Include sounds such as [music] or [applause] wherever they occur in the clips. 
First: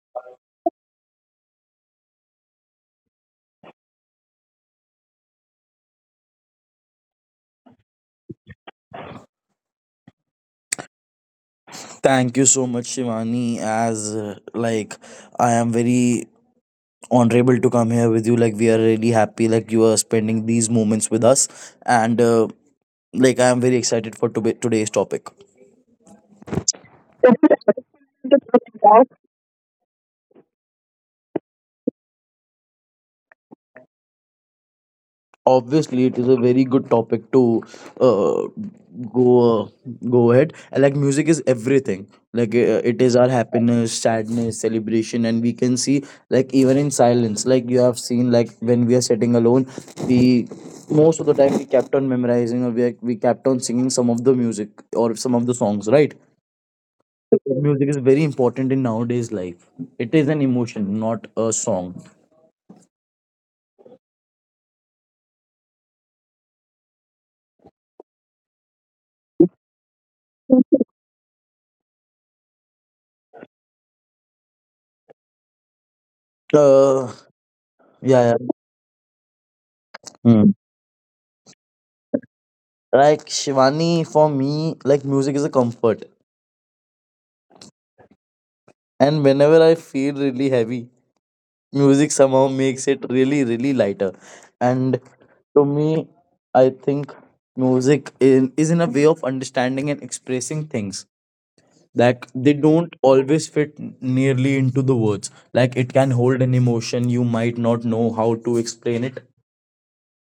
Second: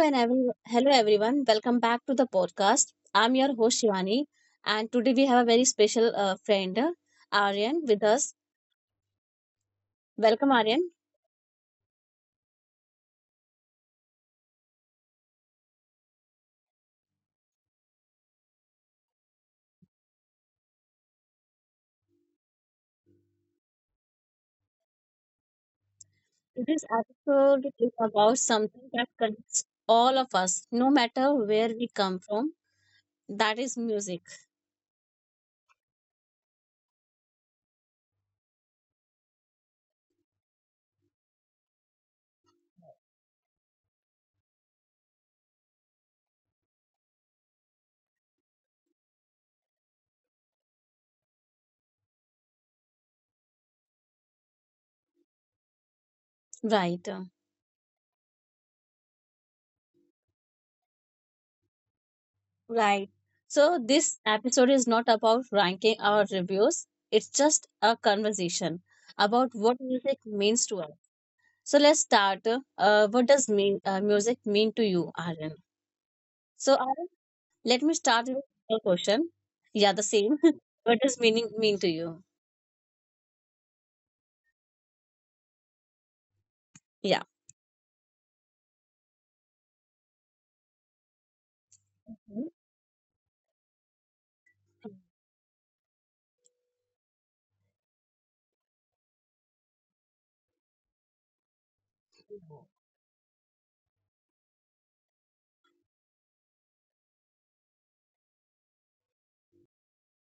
Hello everyone. Welcome back to the podcast. I'm your host Shivani, and today we have a very special friend, Aryan, with us. Welcome, Aryan. Thank you so much, Shivani. As like I am very honorable to come here with you. Like we are really happy. Like you are spending these moments with us, and like I am very excited for today's topic. Today's episode is about something that [laughs] connects all of us, no matter where we come from. That is music. Obviously it is a very good topic to uh, go go ahead. And, like music is everything, it is our happiness, sadness, celebration, and we can see, like even in silence, like you have seen, like when we are sitting alone, we most of the time we kept on memorizing, or we kept on singing some of the music or some of the songs, right? Right, Music is very important in nowadays life. It is an emotion, not a song. right. So this episode is not about ranking our reviews. It's just a conversation about what music means to us. So let's start. What does mean music mean to you, Aryan? So uh Aryan, let me yeah, start yeah. with a question. Yeah, the same. Hmm. [laughs] What does meaning mean to you? Like Shivani, for me, like music is a comfort. Yeah. And whenever I feel really heavy, music somehow Mhm. makes it really, really lighter. And to me, I think is in a way of understanding and expressing things. Like they don't always fit nearly into the words. Like it can hold an emotion you might not know how to explain it.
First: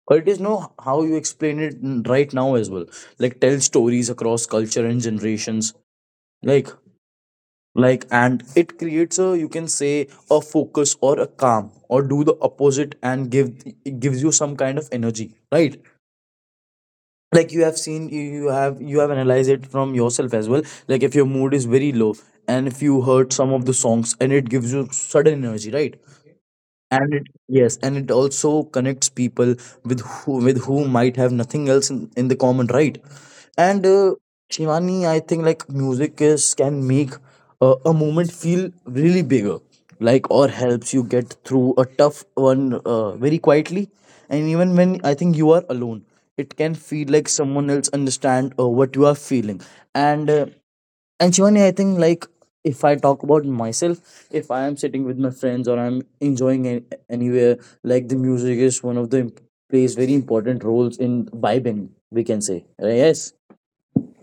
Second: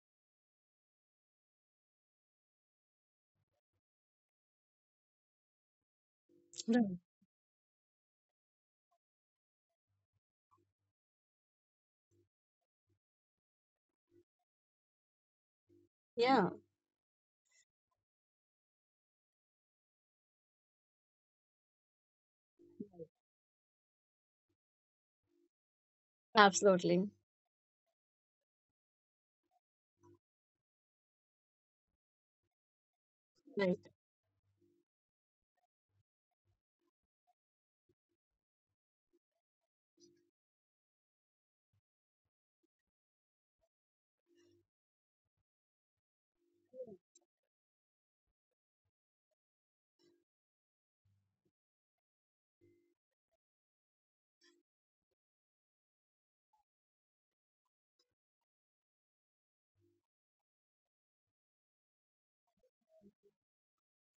But it is no how you explain it right now as well. Like tell stories across culture and generations. Like Right. like and it creates a, you can say, a focus or a calm, or do the opposite and give it gives you some kind of energy, right? Yeah, Like you have seen, you have, you have analyzed it from yourself as well. Like if your mood is very low and if you heard some of the songs, and it gives you sudden energy, right? And absolutely. it, yes, and it also connects people with who, with who might have nothing else in the common, right? Right. and Shivani, I think, like, music is, can make a moment feel really bigger, like, or helps you get through a tough one very quietly. And even when, I think, you are alone, it can feel like someone else understand what you are feeling. And uh, and Shivani, I think, like, if I talk about myself, if I am sitting with my friends or I'm enjoying anywhere, like the music is one of the plays very important roles in vibing. We can say. Yes.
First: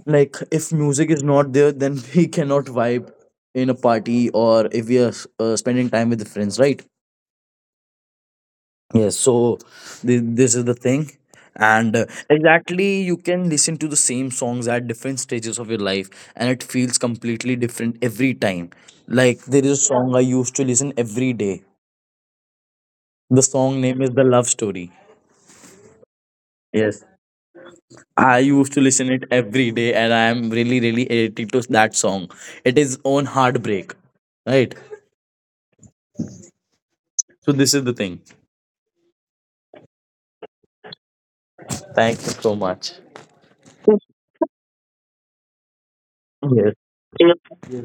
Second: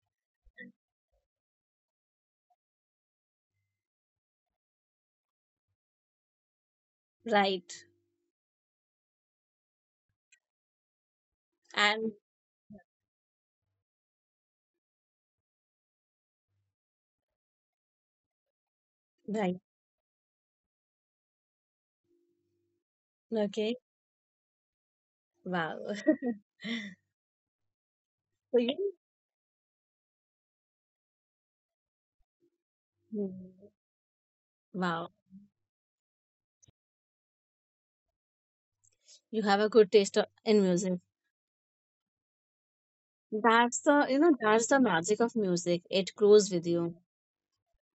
Like if music is not there, then [laughs] we cannot vibe in a party, or if we are spending time with the friends, right? Right. Yes, so this is the thing. And And Exactly, you can listen to the same songs at different stages of your life, and it feels completely different every time. Like right. there is a song I used to listen every day. The Okay. song name is The Love Story. Wow. [laughs] Yes. I So used to you, listen it every day, and I am really, really addicted to that song. It is on hmm, heartbreak, right? wow, So this is the thing. you have a good taste in music. Thank you so much. That's the, you know, that's the magic of music. It grows with Yes. you. Yes,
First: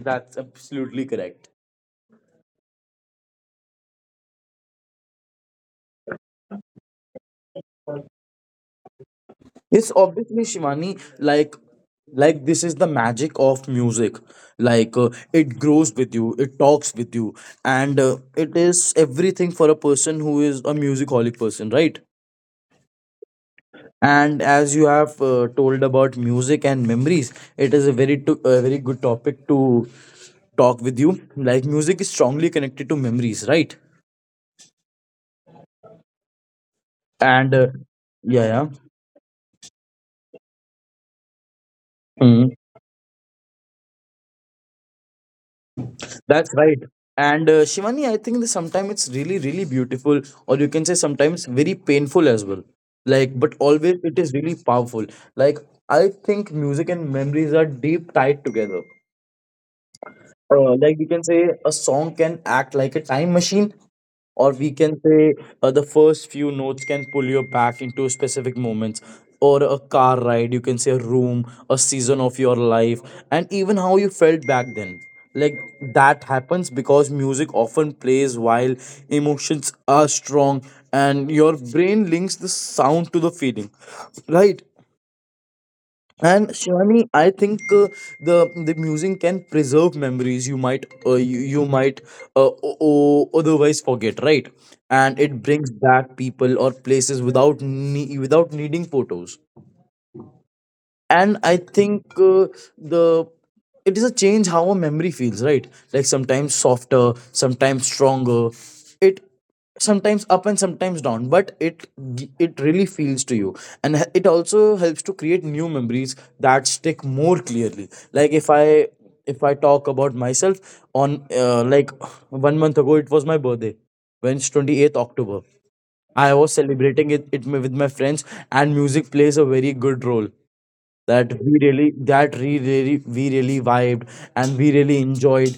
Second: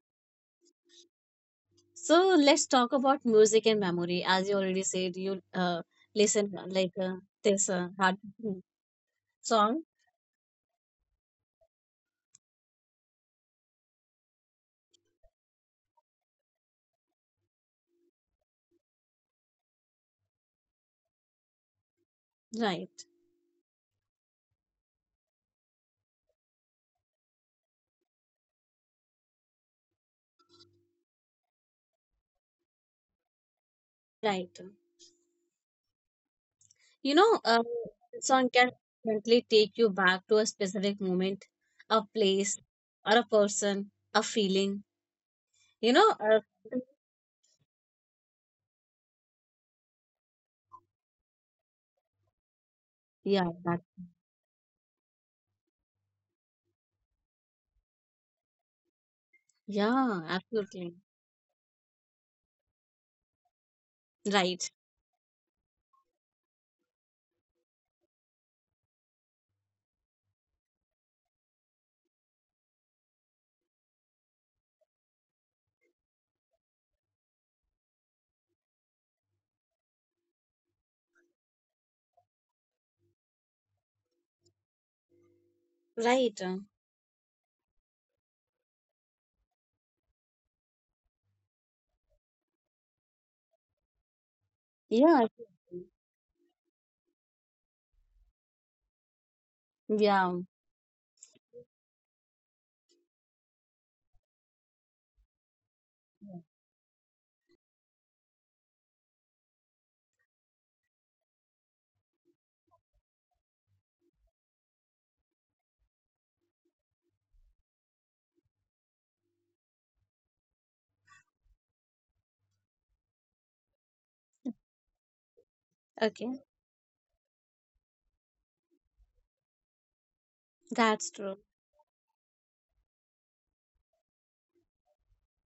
that's absolutely correct. So let's talk about music and memory. As you already said, you listen this hard, hmm, song, It's obviously Shivani, like this is the magic of music. It grows with you, it talks with you, and it is everything for a person who is a musicolic person, right? right? And as you have told about music and memories, it is a very a very good topic to talk with you. Like music is strongly connected to memories, right? Right. You know, And song can Yeah, definitely take you back to a specific moment, a yeah. place, or a person, a feeling. You know, That's right. And Shivani, I think that sometimes it's really, really beautiful, or you can say sometimes very painful as well. Like, yeah, but that, always it is really powerful. Like, I think music and memories are deep tied together. yeah, absolutely, Like we can say a song can act like a time machine, or right, we can say, the first few notes can pull you back into specific moments, or a car ride, you can say, a room, a season of your life, and even how you felt back then. Like, that happens because music often plays while emotions are strong, and your brain links the sound to the feeling, right? right, And Shivani, I think, the music can preserve memories you might, you might otherwise forget, right? yeah, And it brings absolutely. back people or places without without needing photos. Yeah. And i think uh, the it is a change how a memory feels, right? Like sometimes softer, sometimes stronger, it, sometimes up and sometimes down, but it it really feels to you. And it also helps to create new memories that stick more clearly. Like if I talk about myself, on like 1 month ago it was my birthday, when it's 28th October. I Okay, was celebrating it with my friends, and music plays a very good role, that's that true. we really, we really vibed and we really enjoyed.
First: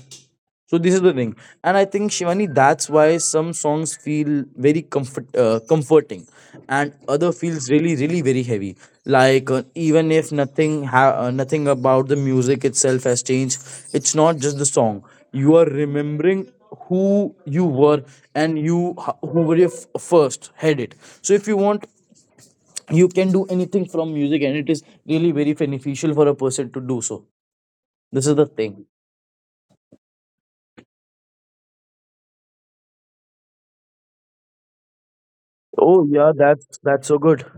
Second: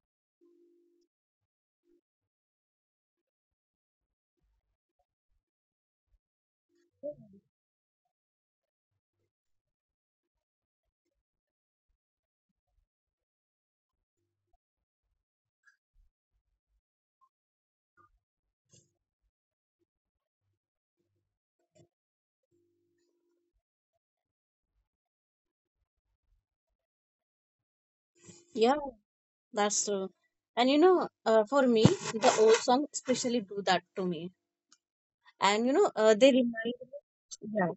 So this is the thing. And I think, Shivani, that's why some songs feel very comforting and other feels really, really very heavy. Like, even if nothing about the music itself has changed, it's not just the song, you are remembering who you were, and you, who were your first headed. So if you want, you can do anything from music, and it is really very beneficial for a person to do so. This is the Yeah. thing. That's true. And you know, for me, the old song especially do that to me. And you know, Oh they yeah, remind that's so good. yeah.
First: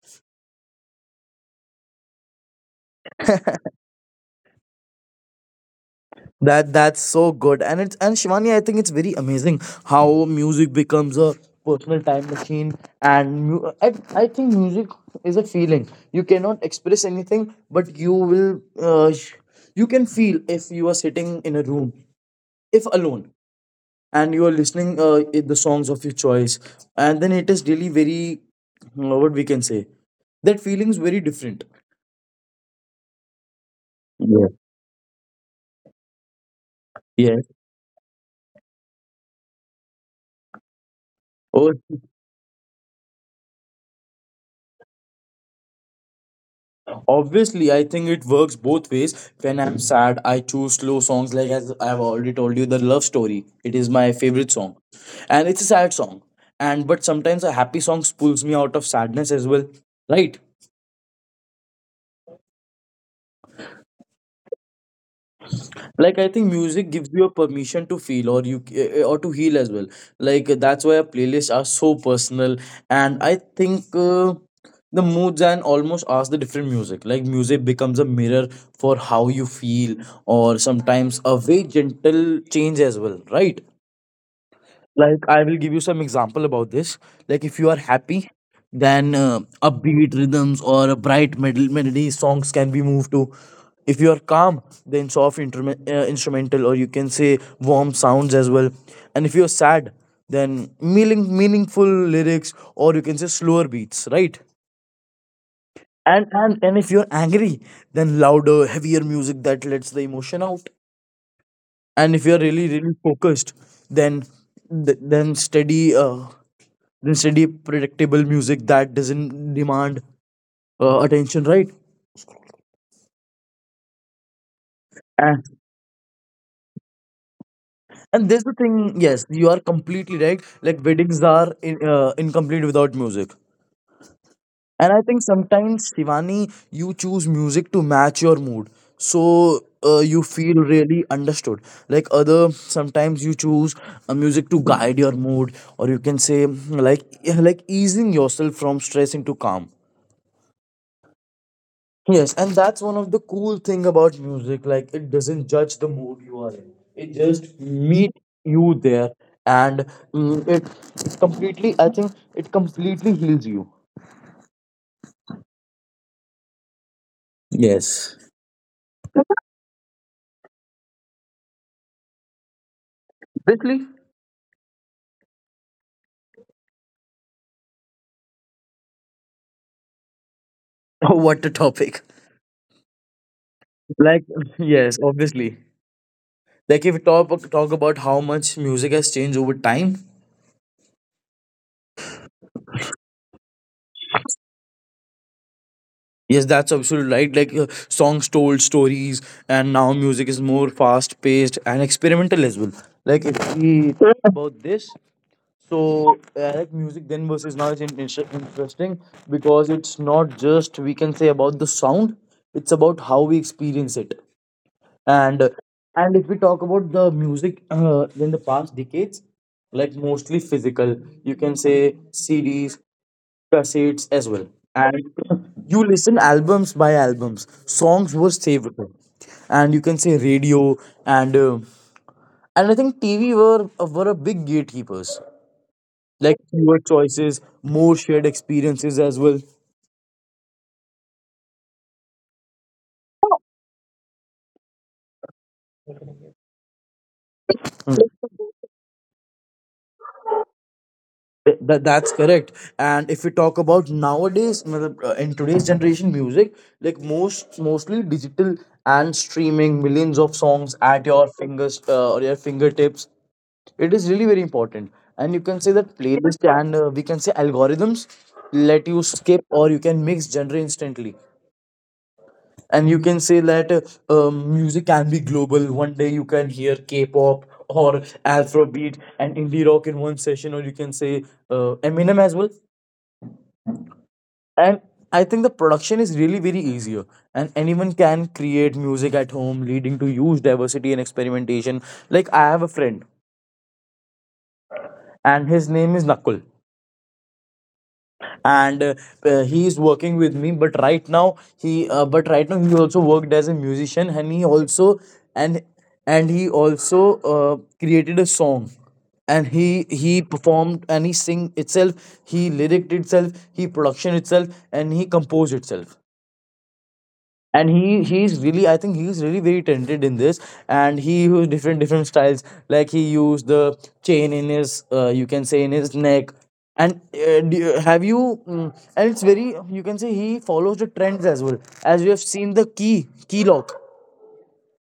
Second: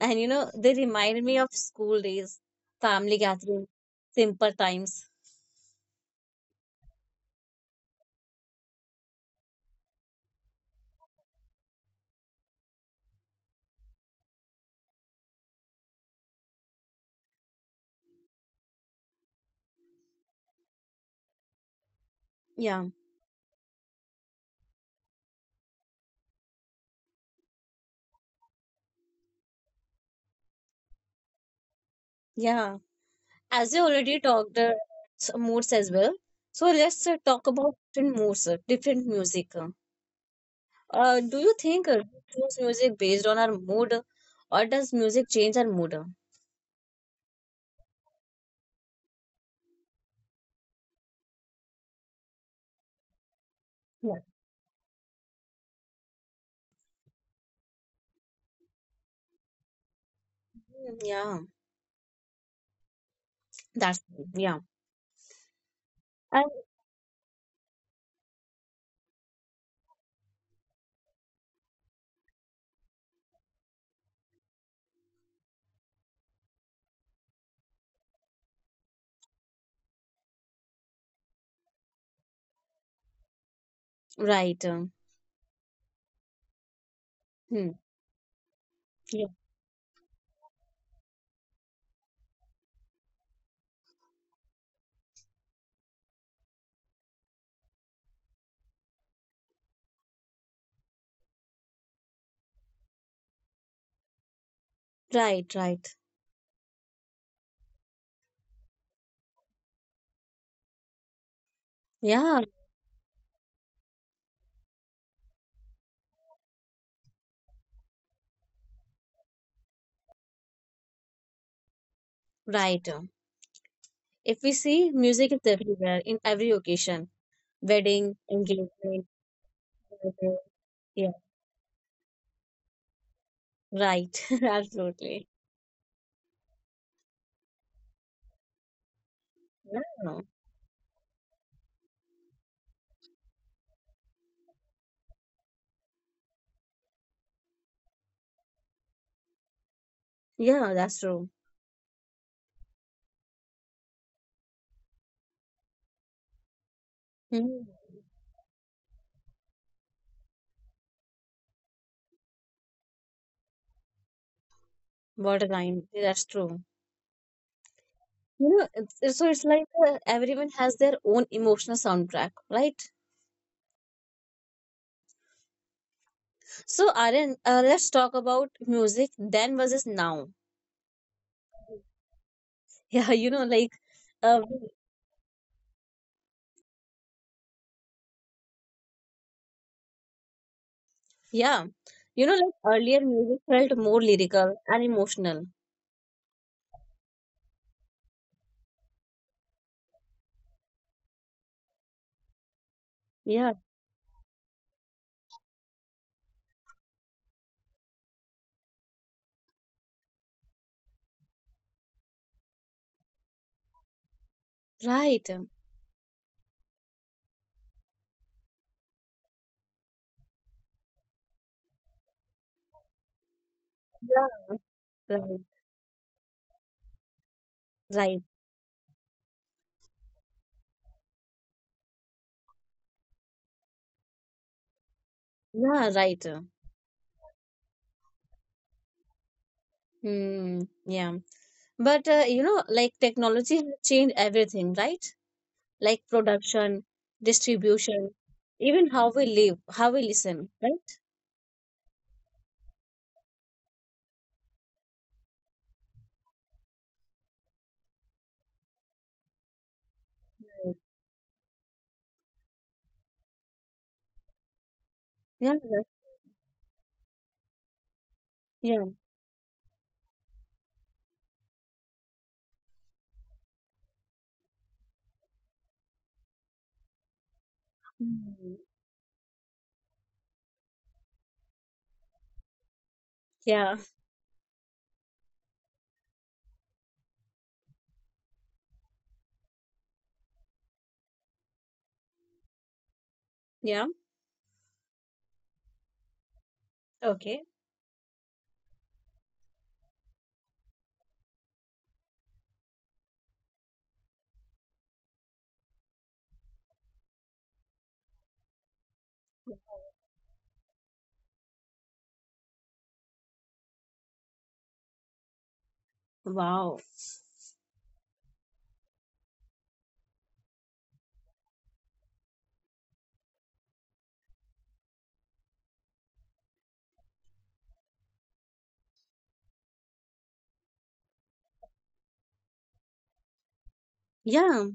And you know, they remind me of school days, family gatherings, simple times. That's so good. And it's, and Shivani, I think it's very amazing how music becomes a personal time machine. I think music is a feeling, you cannot express anything, but you will, you can feel. If you are sitting in a room, Yeah, if alone, and you are listening the songs of your choice, and then it is really very, what we can say, that feeling's very different. yeah. As you already talked Yeah. Moods as well, so let's talk Yes. about different moods, different music. Do you Oh, think we choose music based on our mood, or does music change our mood, uh? obviously, I think it works both ways. When I'm sad, I choose slow songs, like as I've already told you, The Love Story. It is my Yeah, favorite song, and it's a sad song. And but sometimes a happy song pulls me out of sadness as well, right? mm, yeah. That's yeah. Like I And think music gives you a permission to feel, or you, or to heal as well. Like that's why our playlists are so personal. And i think uh, the moods and almost ask the different music, like music becomes a mirror for how you feel, or sometimes a very gentle change as well, right? right. Like I will give you some example about this. Like if Hmm. you are happy, then Yeah. Upbeat rhythms or a bright melody songs can be moved to. If you are calm, then soft instrumental, or you can say warm sounds as well. And if you are sad, then meaningful lyrics, or you can say slower beats, right? Right, right. And if you're angry, then louder, heavier music that lets the emotion out. And if Yeah, you're really, really focused, then then steady, and steady, predictable music that doesn't demand attention, right? right. If we see, music is And, everywhere in every occasion, wedding, and there's the thing, engagement, yes, you are completely birthday. right. Like Yeah, weddings are incomplete without music. right. [laughs] And I think Absolutely. sometimes, Shivani, you choose music to match your mood, so Yeah, you feel really understood. Like other, sometimes you choose a music to guide your mood, or you can say, like easing yourself from stress into calm. yeah, that's true. Yes, and that's one of the cool thing about music. Like it doesn't judge the mood you are in. It Hmm. just meet you there, and mm, it completely, I think it completely heals you. What a line. That's true. Yes. You know, it's like everyone has their own emotional soundtrack, right? Obviously. So, Aryan, let's talk about music then versus now. [laughs] Oh, what a topic. Yeah, you know, like Like uh, yes, obviously. Like if we talk about how much music has changed over time. yeah. You know, like earlier music felt more lyrical and emotional. Yes, that's absolutely right. Songs told stories, and now music is more fast paced and experimental as well. Like Yeah, if we talk about this, so like music then versus now is interesting, because it's not just, we can say, about the sound; it's about how we experience it. right. Yeah, And and if we talk about the music in the past decades, like mostly physical, you can say CDs, cassettes as well. And right, [clears throat] you listen albums by albums. Songs right. were saved, and you can say radio and uh, and I think TV were a big gatekeepers, Yeah, right. like fewer choices, more shared experiences as well. Hmm, yeah. But you know, like technology has changed everything, right? Like production, distribution, even how we live, how we listen, right? That's correct. And if we talk about nowadays, matlab, in today's generation, music like mostly digital and streaming, millions of Right. songs at your fingers, or your fingertips. It is really very important, and you Yeah, can say yeah, that playlist, and we can say algorithms yeah. let you skip or you can mix genre instantly. And you can say that music can be global. One day you can hear K-pop or Hmm. Afrobeat and indie rock in one session, or you can say Eminem as well. Yeah, And I think the production is really very easier, and anyone can create music at home, leading to huge diversity and experimentation. Like, I have a friend yeah. and his name is Nakul, Okay. and he is working with me, but right now he also worked as a musician, and he also, and and he also created a song. And he performed, and he sing itself, he lyriced itself, he production itself, and he composed itself. Wow. And he's really, I think he's really very talented in this. And he used different different styles. Like, he used the chain in his you can say in his neck. And do you- have you mm, and it's very, you can say he follows the trends as well. As we have seen the key lock, Yeah.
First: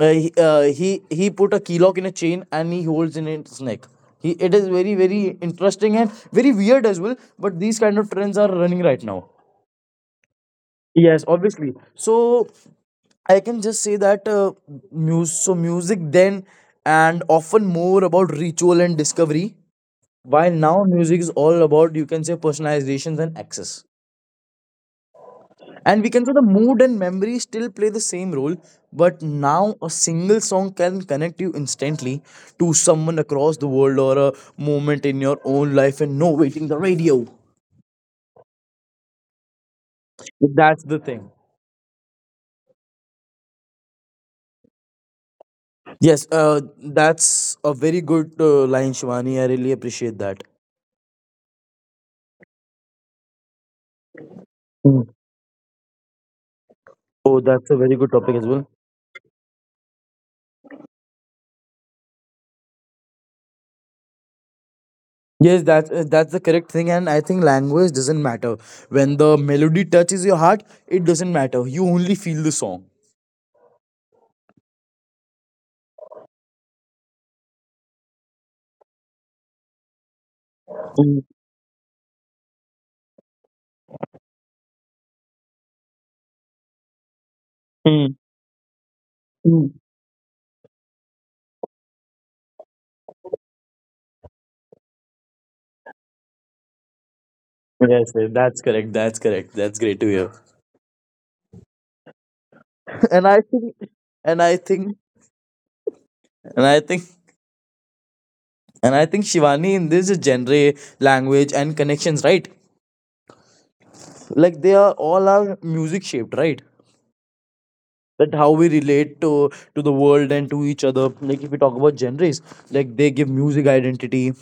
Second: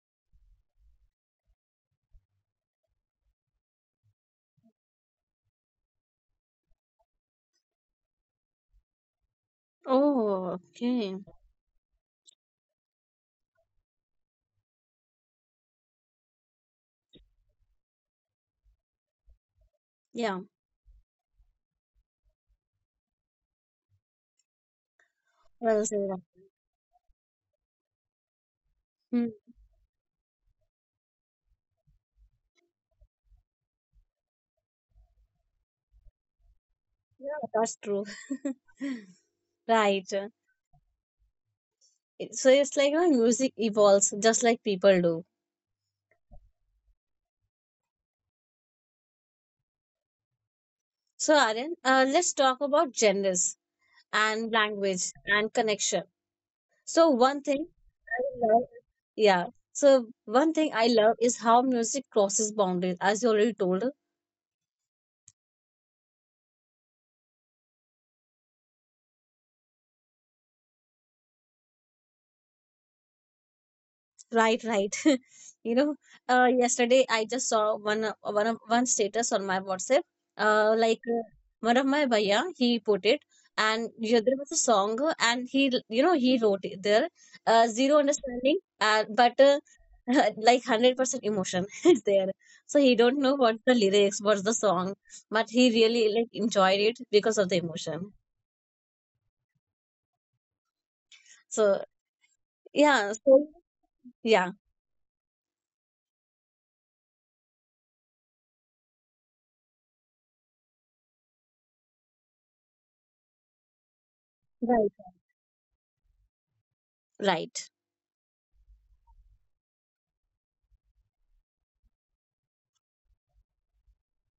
he he put a key lock in a chain and he holds in its neck. He it is very very interesting and very weird as well, but these kind of trends are running right now. Oh, okay. Yes, obviously. So I can just say that muse so music then and often more about ritual and discovery. Yeah. While now music is all about, you can say, personalizations and access. Well And we said. can say the mood and memory still play the same role, but Hmm. now a single song can connect you instantly to someone across the world, or a moment in your own life, and no waiting the radio. Yeah, that's true. [laughs] Right. It- That's the thing. So it's like you know, music evolves just like people do. Yes, that's a very good line, Shivani. I really appreciate that. So Aryan, let's talk about genders and Mm. language and connection. So Oh, one that's thing a very good I topic as well. love, yeah. So one thing I love is how music crosses boundaries, as you already told. Yes, that's the correct thing, and I think language doesn't matter. When the melody touches your heart, it doesn't matter. You only feel the song. Right, right. [laughs] You know, yesterday I just saw one status on my WhatsApp. Uh, like Mm, uh, one of my bhaiya, he put it, and yeah, there was a song, and he you know he wrote it there. Zero mm, understanding, but mm. [laughs] like 100% emotion [laughs] is there. So he don't know what's the lyrics, what's the song, but he really like enjoyed it because of the Yes, emotion. yes, that's correct. That's correct. That's great to hear. So [laughs] yeah, and I so think, and yeah, I think, and I think, and I think Shivani, in this genre, language, and connections, right? Like, they right, are all are music shaped, right? right, That how we relate to the world and to each other. Like, if we talk about genres, like they give music identity:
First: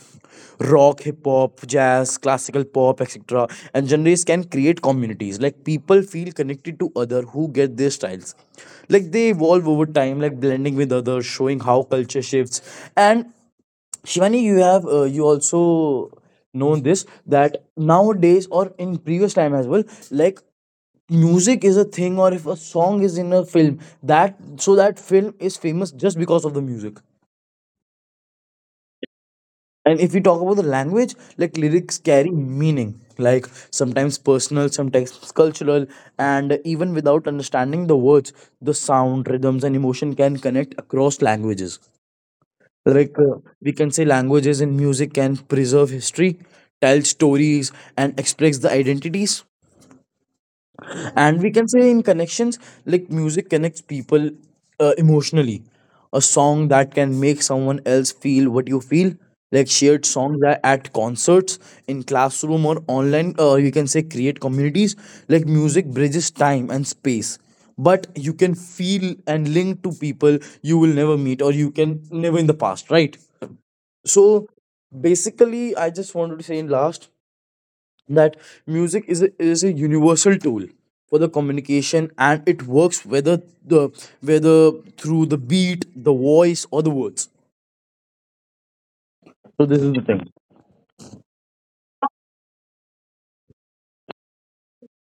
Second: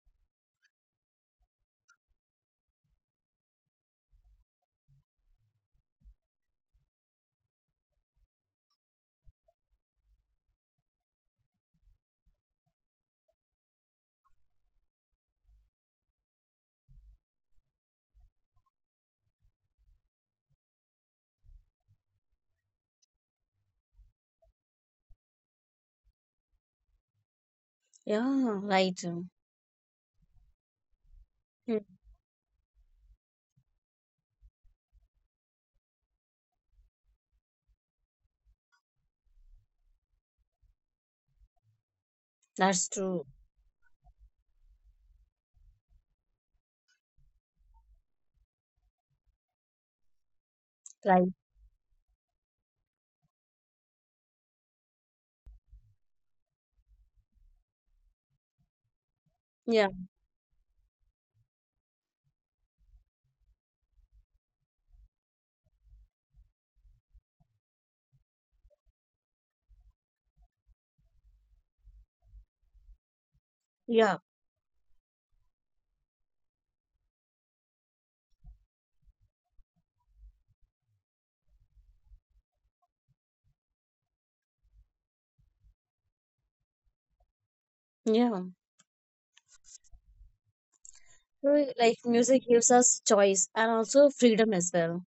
rock, hip hop, jazz, classical, pop, etc. And genres can create communities, like people feel connected to other who get their styles. Like, they evolve over time, like blending with others, showing how culture shifts. And Shivani, you have you also known this, that nowadays or in previous time as well, like music is a thing, or if a song is in a film, that so that film is famous just because of the music. yeah, right. And if we talk about the language, like Hmm. lyrics carry meaning, like sometimes personal, sometimes cultural. And even without understanding the words, the sound, rhythms and emotion can connect across languages. That's Like true. We can say languages and music can preserve history, tell stories, and express the identities. Right. And we can say in connections, like music connects people emotionally. A song that can make someone else feel what you feel. Like Yeah. shared songs at concerts, in classroom, or online, you can say create communities. Like, music bridges time and space, but you can feel and link to people you will never meet, or you can never in the past, right? Yeah. So basically, I just wanted to say in last, that music is a universal tool for the communication, and it works whether the whether through the beat, the voice, or the words. Yeah. So this is the thing. So, like, music gives us choice and also freedom as well.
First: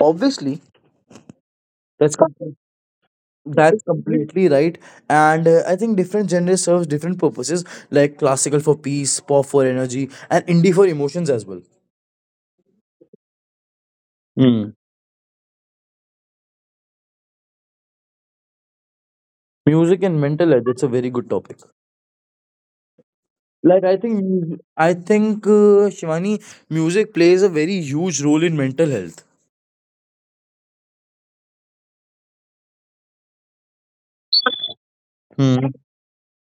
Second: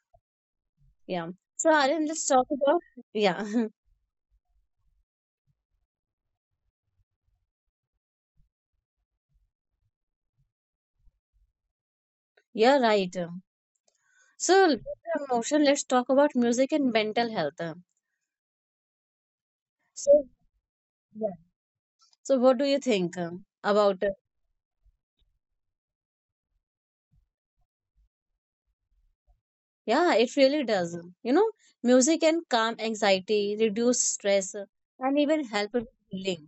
Obviously, Yeah. So, Aryan, that's let's talk com- about. Yeah. [laughs] that's completely right. And I think different genres serves different purposes, like classical for peace, pop for energy, and indie for emotions as well. Yeah, right. So, Hmm. with the emotion, let's talk about music and mental health. Music So, and mental health, it's a very yeah. good topic. So, what do you think Like about it? I think Shivani, music plays a very huge role in mental health. Yeah, it really does. You know, music can calm anxiety, reduce stress, and even help with healing.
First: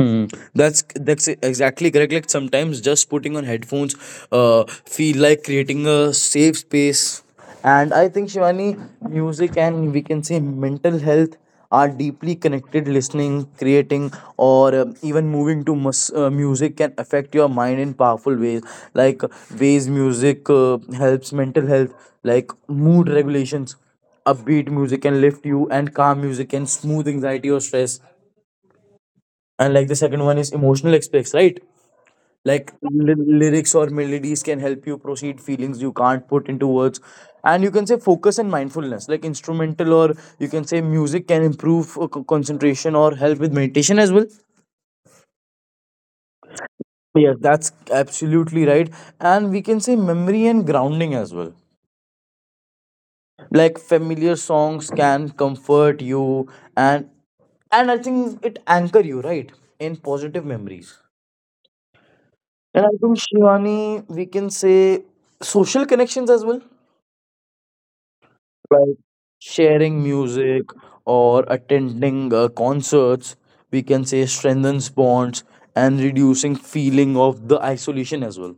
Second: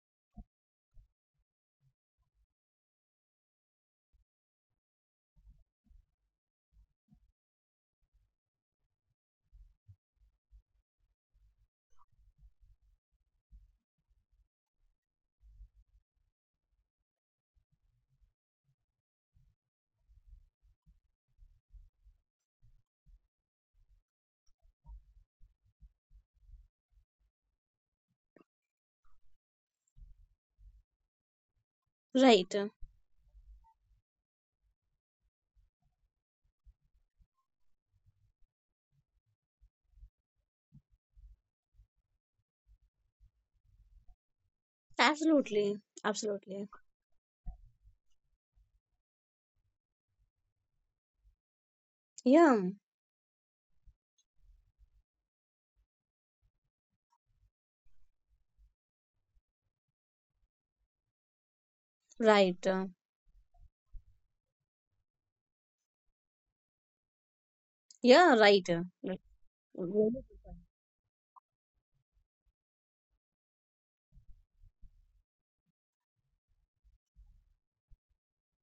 Hmm. That's exactly correct. Like, sometimes just putting on headphones, uh, feel like creating a safe space. And I think, Shivani, music and we can say mental health are deeply connected. Listening, creating, or even moving to music can affect your mind in powerful ways. Like, ways music helps mental health, like mood regulations. Upbeat music can lift you, and calm music can smooth anxiety or stress. And like, the second one is emotional aspects, right? Right. Like lyrics or melodies can help you proceed feelings you can't put into words. And you can say focus and mindfulness, like instrumental, or you can say music, can improve concentration or help with meditation as well. Absolutely. Absolutely. Yes, that's absolutely right. And we can say memory and grounding as well. Yeah. Like, familiar songs can comfort you, and and I think it anchor you, right, in positive memories. Right. And I think, Shivani, we can say social connections as well, Yeah, right, like like, sharing really. music or attending concerts. We can say strengthens bonds and reducing feeling of the isolation as well.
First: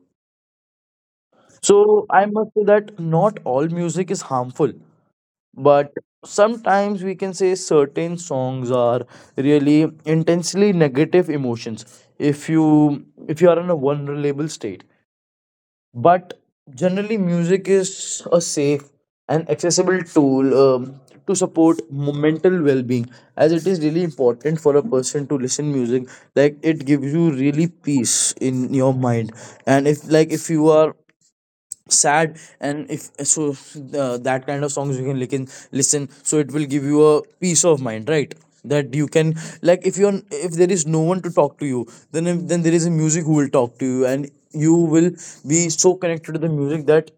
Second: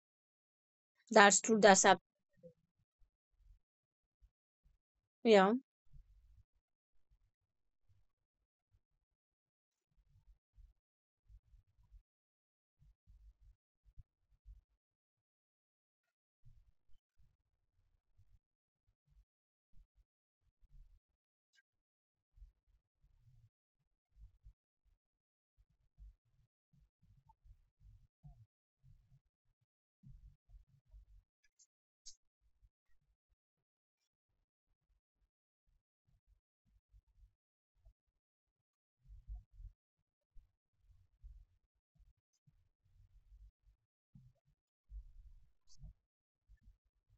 That's true. That's up. So I must say that not all music is harmful, Yeah, but sometimes we can say certain songs are really intensely negative emotions if you are in a vulnerable state. But generally, music is a safe and accessible tool, to support mental well-being, as it is really important for a person to listen music. Like, it gives you really peace in your mind. And if, like, if you are sad, and if so, that kind of songs you can listen, so it will give you a peace of mind, right? That you can, like, if you're if there is no one to talk to you, then if, then there is a music who will talk to you, and you will be so connected to the music that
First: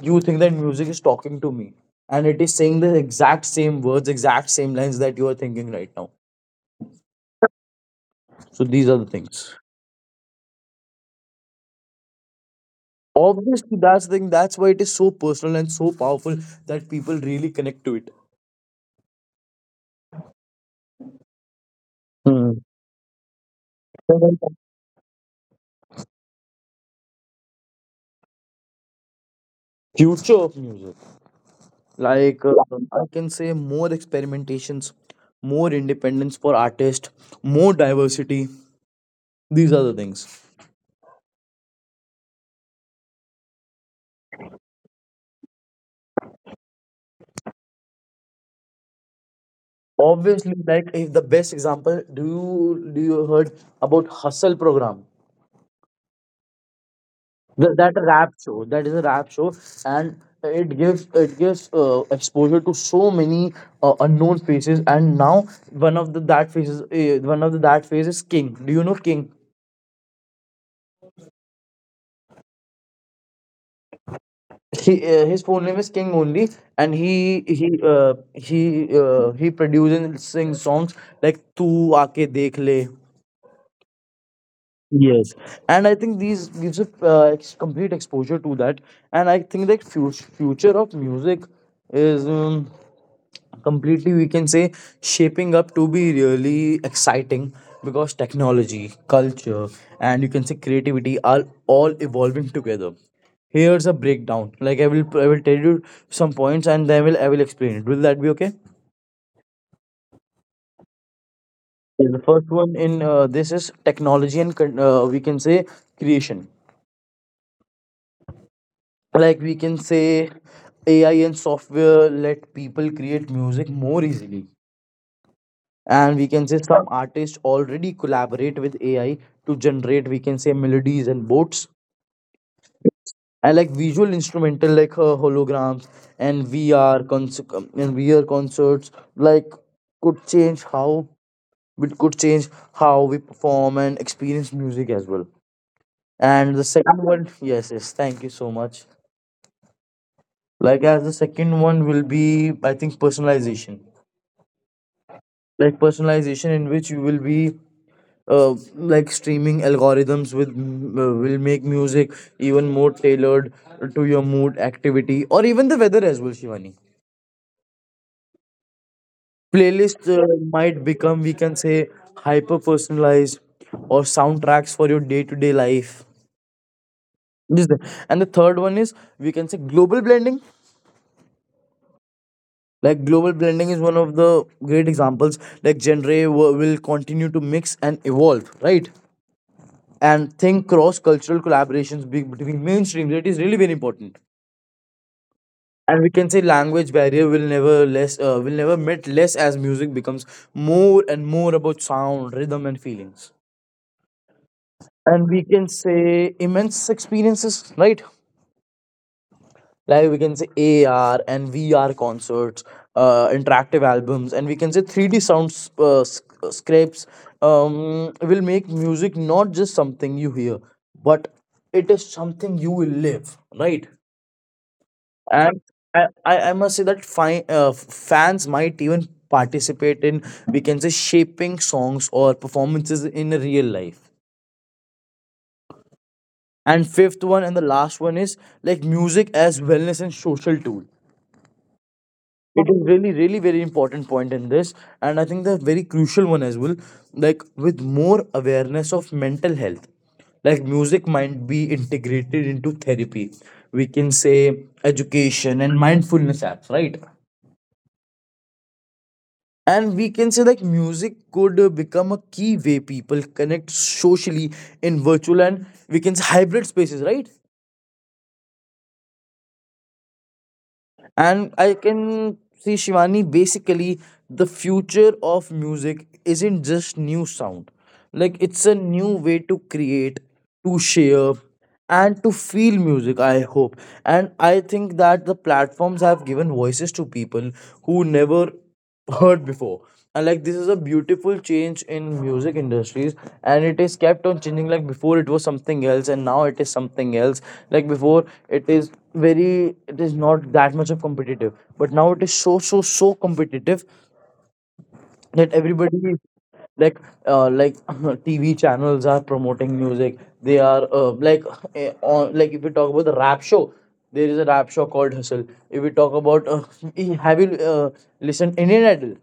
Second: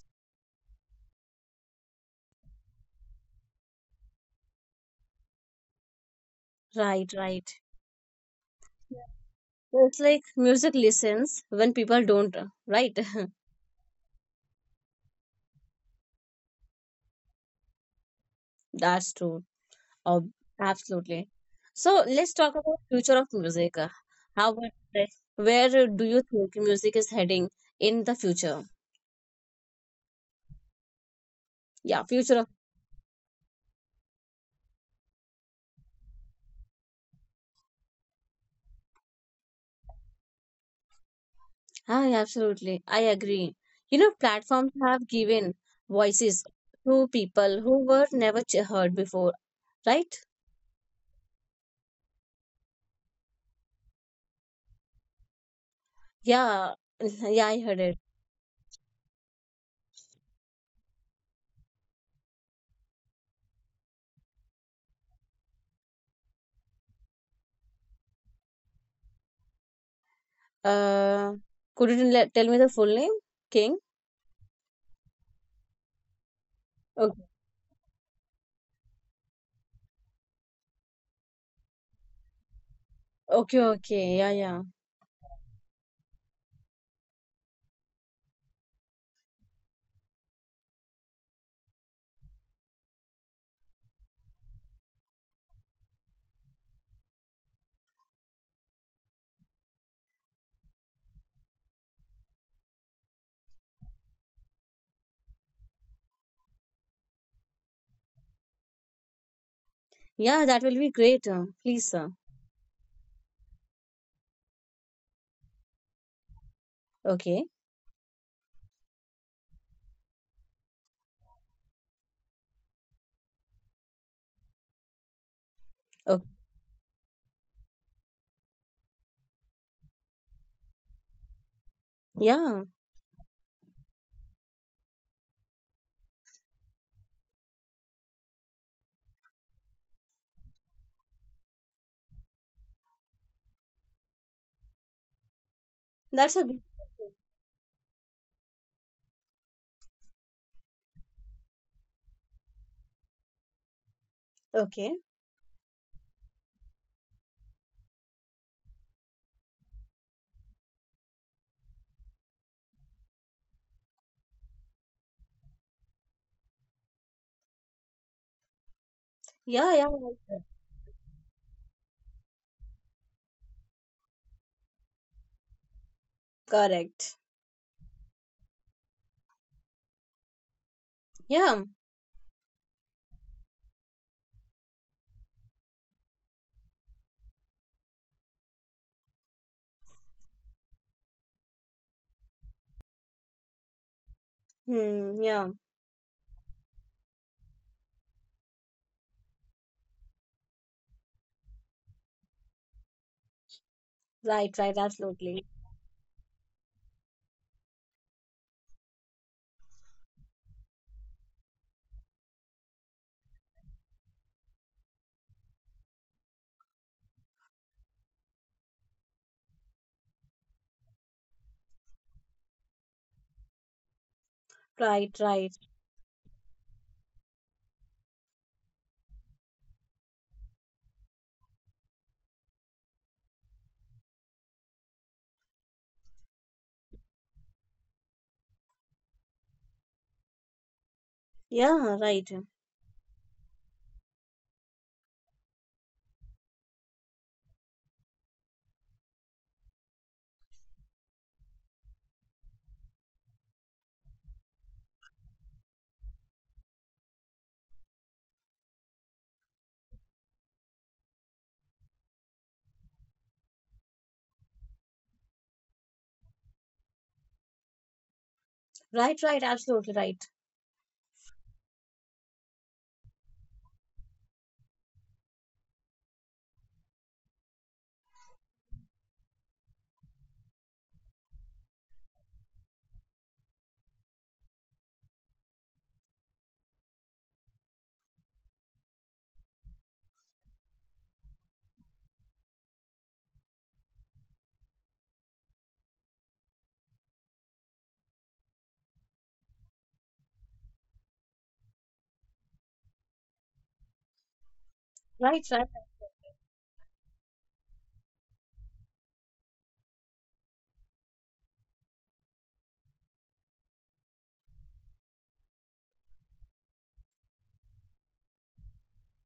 you think that music is talking to me, and it is saying the exact same words, exact same lines that you are thinking right now. right, right. So these are the things. So it's like music listens when people don't, right? [laughs] Obviously, that's the thing, that's why it is so personal and so powerful that people really connect to it. That's true. Oh, absolutely. So let's talk Hmm. about future of music, how about like, where do you think music is heading in the future? Future of music. Yeah, future Like of. I can say more experimentations, more independence for artists, more diversity. These are the things. Ah, absolutely. I agree. You know, platforms have given voices to people who were never heard before, right? Obviously, like, if the best example, do you heard about Hustle program? Yeah, [laughs] yeah, I heard That it. rap show. That is a rap show, and it gives exposure to so many unknown faces. And now, one of the that faces, one of the that face is King. Do you know King? Uh, could you tell me the full name? King? He his full name is King only, and Okay, he produces and sings songs like "Tu Aake Dekh Le." okay, okay. Yeah, yeah. Yes, and I think these gives a complete exposure to that. And I think that future of music is. Completely, we can say, shaping up to be really exciting, because technology, culture, and you can say creativity are all evolving together. Here's a breakdown. Like, I will tell you some points, and then I will explain it. Will that be okay? Yeah, that will be great. Please, Yeah, the first one in this is technology and we can say creation. okay. Like, we can say AI and software let people create music more easily, and we Okay. can say some artists already collaborate with AI to generate, we can say, melodies and boats. Yeah, And like visual instrumental, like holograms and VR concerts, like, could change how we perform and experience music as well. that's a And good. the second one, yes, yes, thank you so much. Like, as the second one will be, I think, personalization. Okay. Like personalization, in which you will be like streaming algorithms with will make music even more tailored to your mood, activity, or even the weather as well, Shivani. Yeah, yeah, Playlists yeah. might become, we can say, hyper personalized, or soundtracks for your day to day life. Correct. And the third one is, we can say, global blending. Yeah. Like, global blending is one of the great examples. Like, will continue to mix and evolve, right? And think cross cultural collaborations between mainstreams, it is really very important. Hmm, yeah. And we can say language barrier will never less, will never met less, as music becomes more and more about sound, rhythm, and feelings. Right, right. And we Absolutely. can say immense experiences, right? Like, we can say AR and VR concerts, interactive albums, and we can say 3D sounds, scrapes, will make music not just something you hear, but it is something you will live, right? Right, And right. I must say that fans might even participate in, we can say, shaping songs or performances in real life. And fifth one and the last one is, like, music as wellness and social tool. Yeah, right. It is really, really very important point in this, and I think the very crucial one as well. Like with more awareness of mental health, like music might be integrated into therapy. We can say education and mindfulness apps, right? And we can say like music could become a key way people connect socially in virtual and we can say hybrid spaces, right? Right, right. Absolutely right. And I can see, Shivani, basically the future of music isn't just new sound, like it's a new way to create, to share, and to feel music, I hope. And I think that the platforms have given voices to people who never heard before, and like this is a beautiful change in music industries. And it is kept on changing, like before it was something else and now it is something else. Like before it is very, it is not that much of competitive, but now it is so so so competitive that Right, right. everybody, like, like [laughs] [clears throat] TV channels are promoting music. They are like on, like if we talk about the rap show, there is a rap show called Hustle. If we talk about [laughs] have you listened Indian Idol?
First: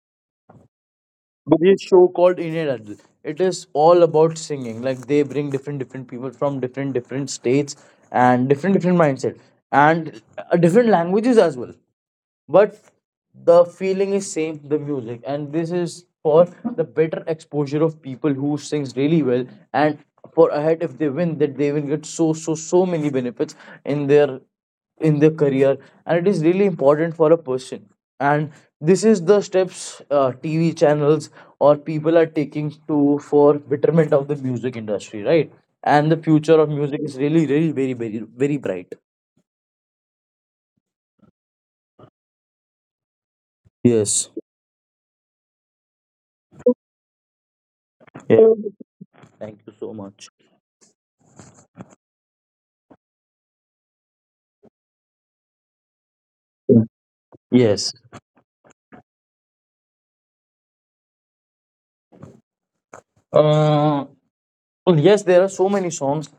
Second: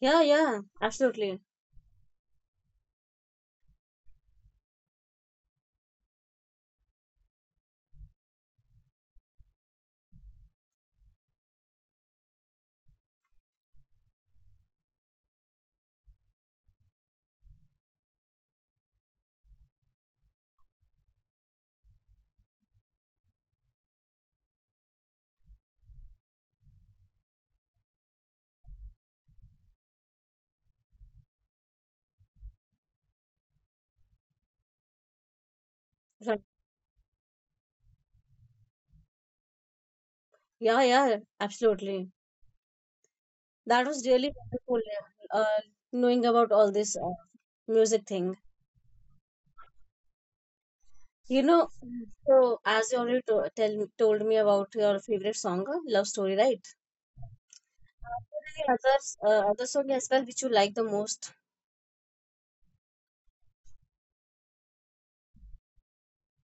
Yeah, yeah. Absolutely. But this show called Indian Idol, it is all about singing. Like they bring different different people from different different states and different different mindset, and different languages as well. But the feeling is same, the music, and this is for the better exposure of people who sings really well, and for ahead if they win that they will get so so so many benefits in their, in their career, and it is really important for a person. And this is the steps, TV channels or people are taking to for betterment of the music industry, right? And the Right. future of music is really, really very, very, very bright. Yeah, yeah. Absolutely. That was really Yes. wonderful yeah, knowing about all this music thing. Yeah. Thank you so much. You know, so as you already told me about your favorite song, Love Story, right? Yes. Any others, other song as well which you like the most? Uh, well, yes, there are so many songs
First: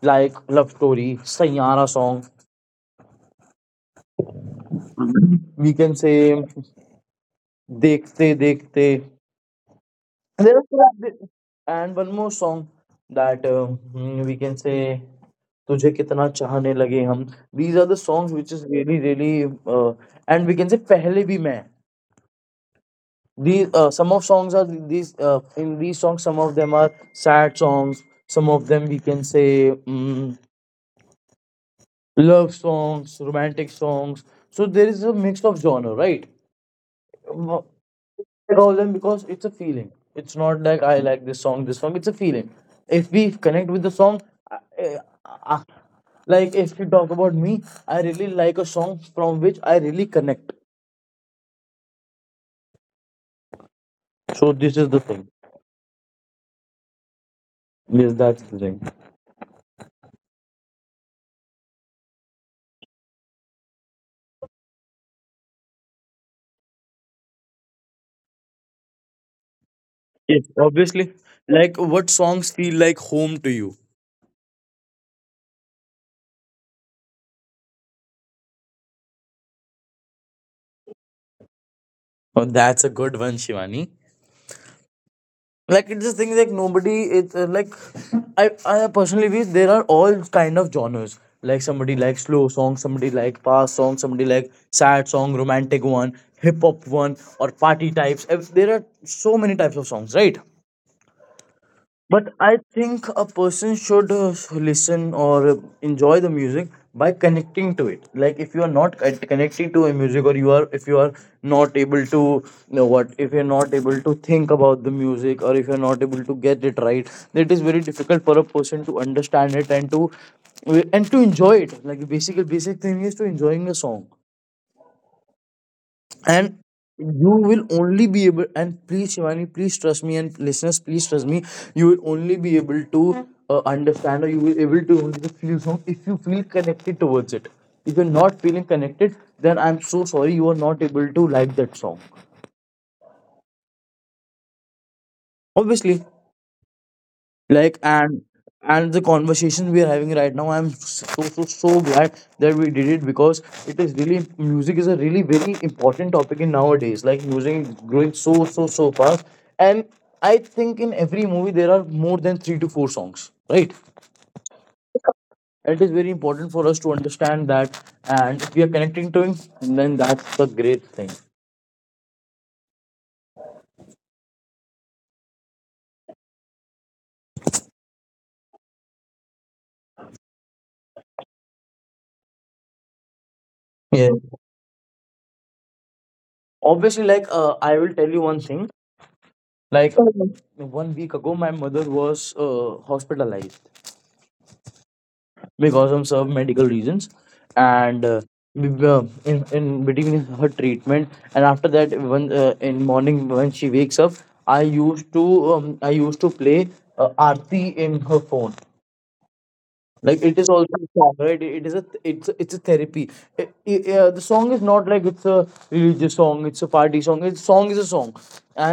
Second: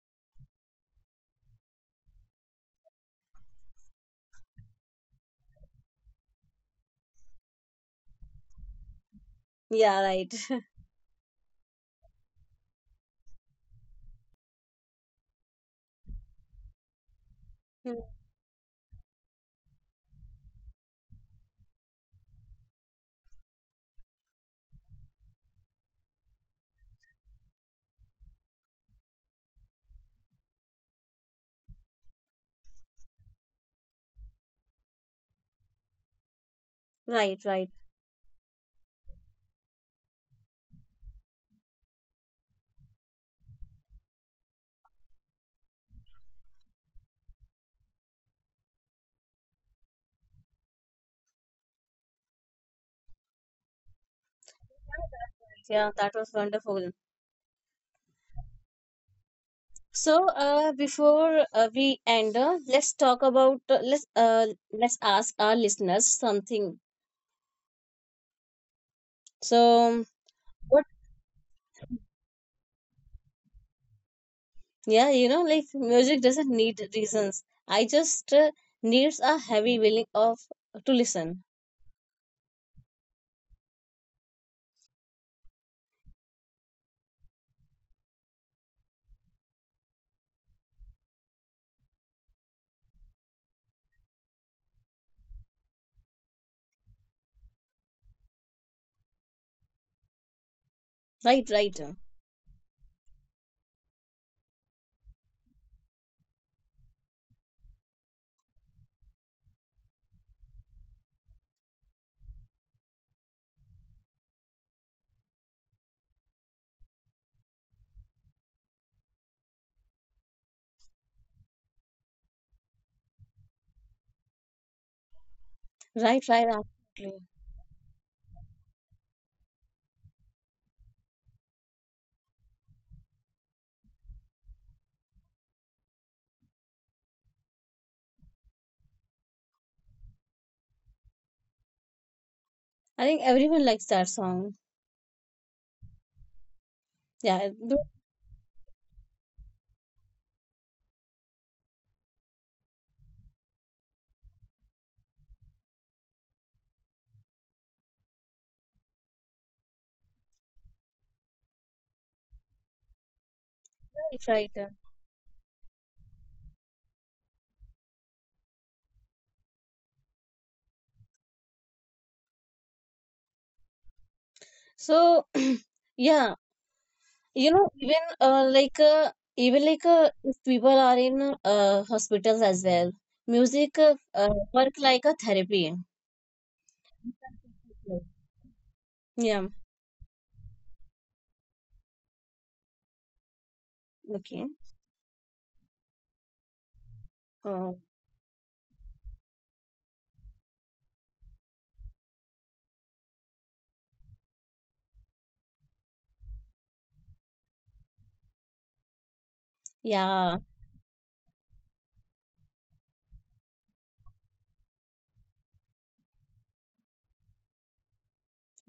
like Love Story, Sayara song. We can say Dekte Dekte. Yeah, right. There are two- and one more song that we can say तुझे कितना चाहने लगे हम. These [laughs] are the songs which is really really and we can say पहले भी मैं. These some of songs are these in these songs, some of them are sad songs, some of them we can say, mm love songs, romantic songs. So there is a mix of genre, right? Right, right. Mo- like all of them, because it's a feeling. It's not like I like this song, this song. It's a feeling. If we connect with the song, I, I, I- like if you talk about me, I really like a song from which I really connect. So this is the Yeah, thing. that was wonderful. Yes, that's the thing. So, before we end, let's talk about let's ask our listeners something. So, Yes, obviously. Like what songs feel like home to you? yeah, you know, like music doesn't need reasons. I just needs a heavy willing of to listen. Oh, that's a good one, Shivani. Like it's the thing, like nobody, it's like I personally wish there are all kind of genres, like somebody like slow song, somebody like fast song, somebody like sad song, romantic one, hip hop one, or party types. There are so many types of songs, right? Right, right, But I think a person should listen or enjoy the music by connecting to it. Like if you are not connecting to a music, or you are, if you are not able to, you know what, if you're not able to think about the music, or if you're not able to get it right, then it is very difficult for a person to understand it and to, and to enjoy it. Like basic basic thing is to enjoying a song. right, right. And Absolutely. you will only be able, and please Shivani, please trust me, and listeners, please trust me, you will only be able to understand, or you will able to only feel song if you feel connected towards it. If you're not feeling connected, then I'm so sorry, you are not able to like that song. I think everyone likes that song. Obviously, Yeah, like, do- and the conversation we are having right now, I'm so so so glad that we did it, because it is really, music is a really very important topic in nowadays. Like music is growing so so so fast, and I think in every movie there are more than 3 to 4 songs, right? right, right, uh. It is very important for us to understand that, and if we are connecting to him, then that's the great thing. So, [clears throat] yeah, you know, even if people are in hospitals as well, music Yeah. Work like a therapy. Obviously, like I will tell you one thing. Yeah. Like, okay, 1 week ago my mother was hospitalized Okay. because of some medical reasons. Uh, And in between her treatment and after that, when in morning when she wakes up, I used to, I used to play aarti in her phone. Like it yeah. is also a song, right? It is a, it's a therapy. The song is not like, it's a religious song, it's a party song, it's song is a song.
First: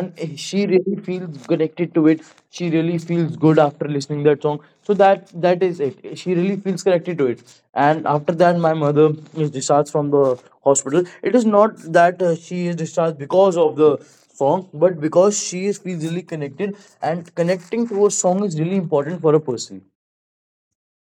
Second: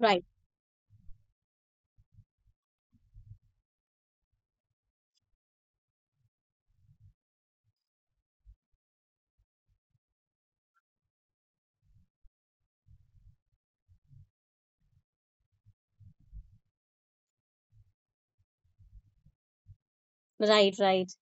Right. she really feels connected to it. She really feels good after listening that song, so that, that is it, she really feels connected to it. And after that, my mother is discharged from the hospital. It is not that she is discharged because of the song, but because she is feels really connected. And connecting to a song is really important for a person. Right. Right.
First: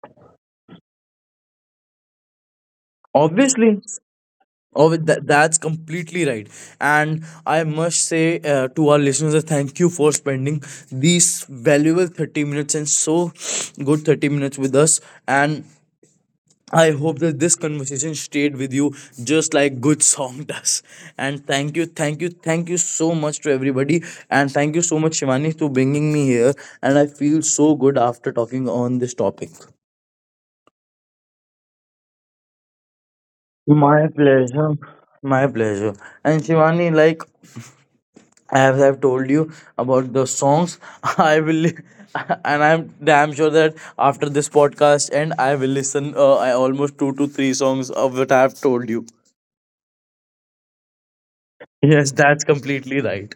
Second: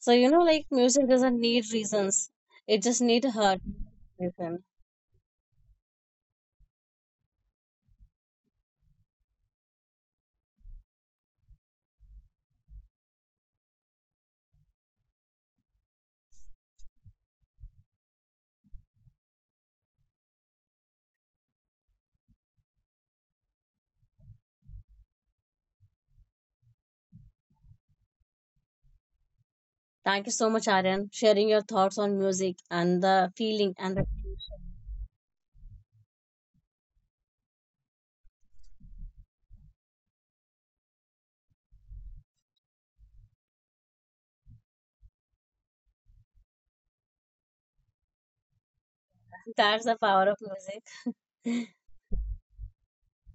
So you know, like music doesn't need reasons; it just need a heart. Obviously. Listen. Oh, with that, that's completely right. And I must say to our listeners, that thank you for spending these valuable 30 minutes and so good 30 minutes with us. And I hope that this conversation stayed with you just like good song [laughs] does. And thank you so much to everybody. And thank you so much, Shivani, to bringing me here. And I feel so good after talking on this topic. Thank you so much, Aryan, sharing your thoughts on music and the feeling and My the pleasure. My pleasure. And Shivani, like as I've told you about the songs, [laughs] I will, li- [laughs] and I'm damn sure that after this podcast end, I will listen I almost 2 to 3 songs of what I've told you. [laughs] that's the power of music. [laughs] Yes, that's completely right.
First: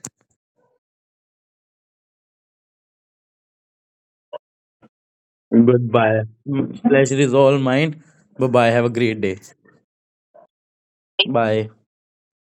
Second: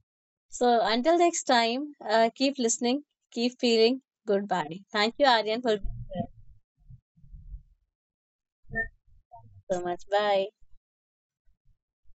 So until next time, keep listening, keep feeling. Goodbye. Thank you, Aryan, for being Goodbye. here Pleasure is all mine. Bye bye. Have a great day. so much. Bye. Bye.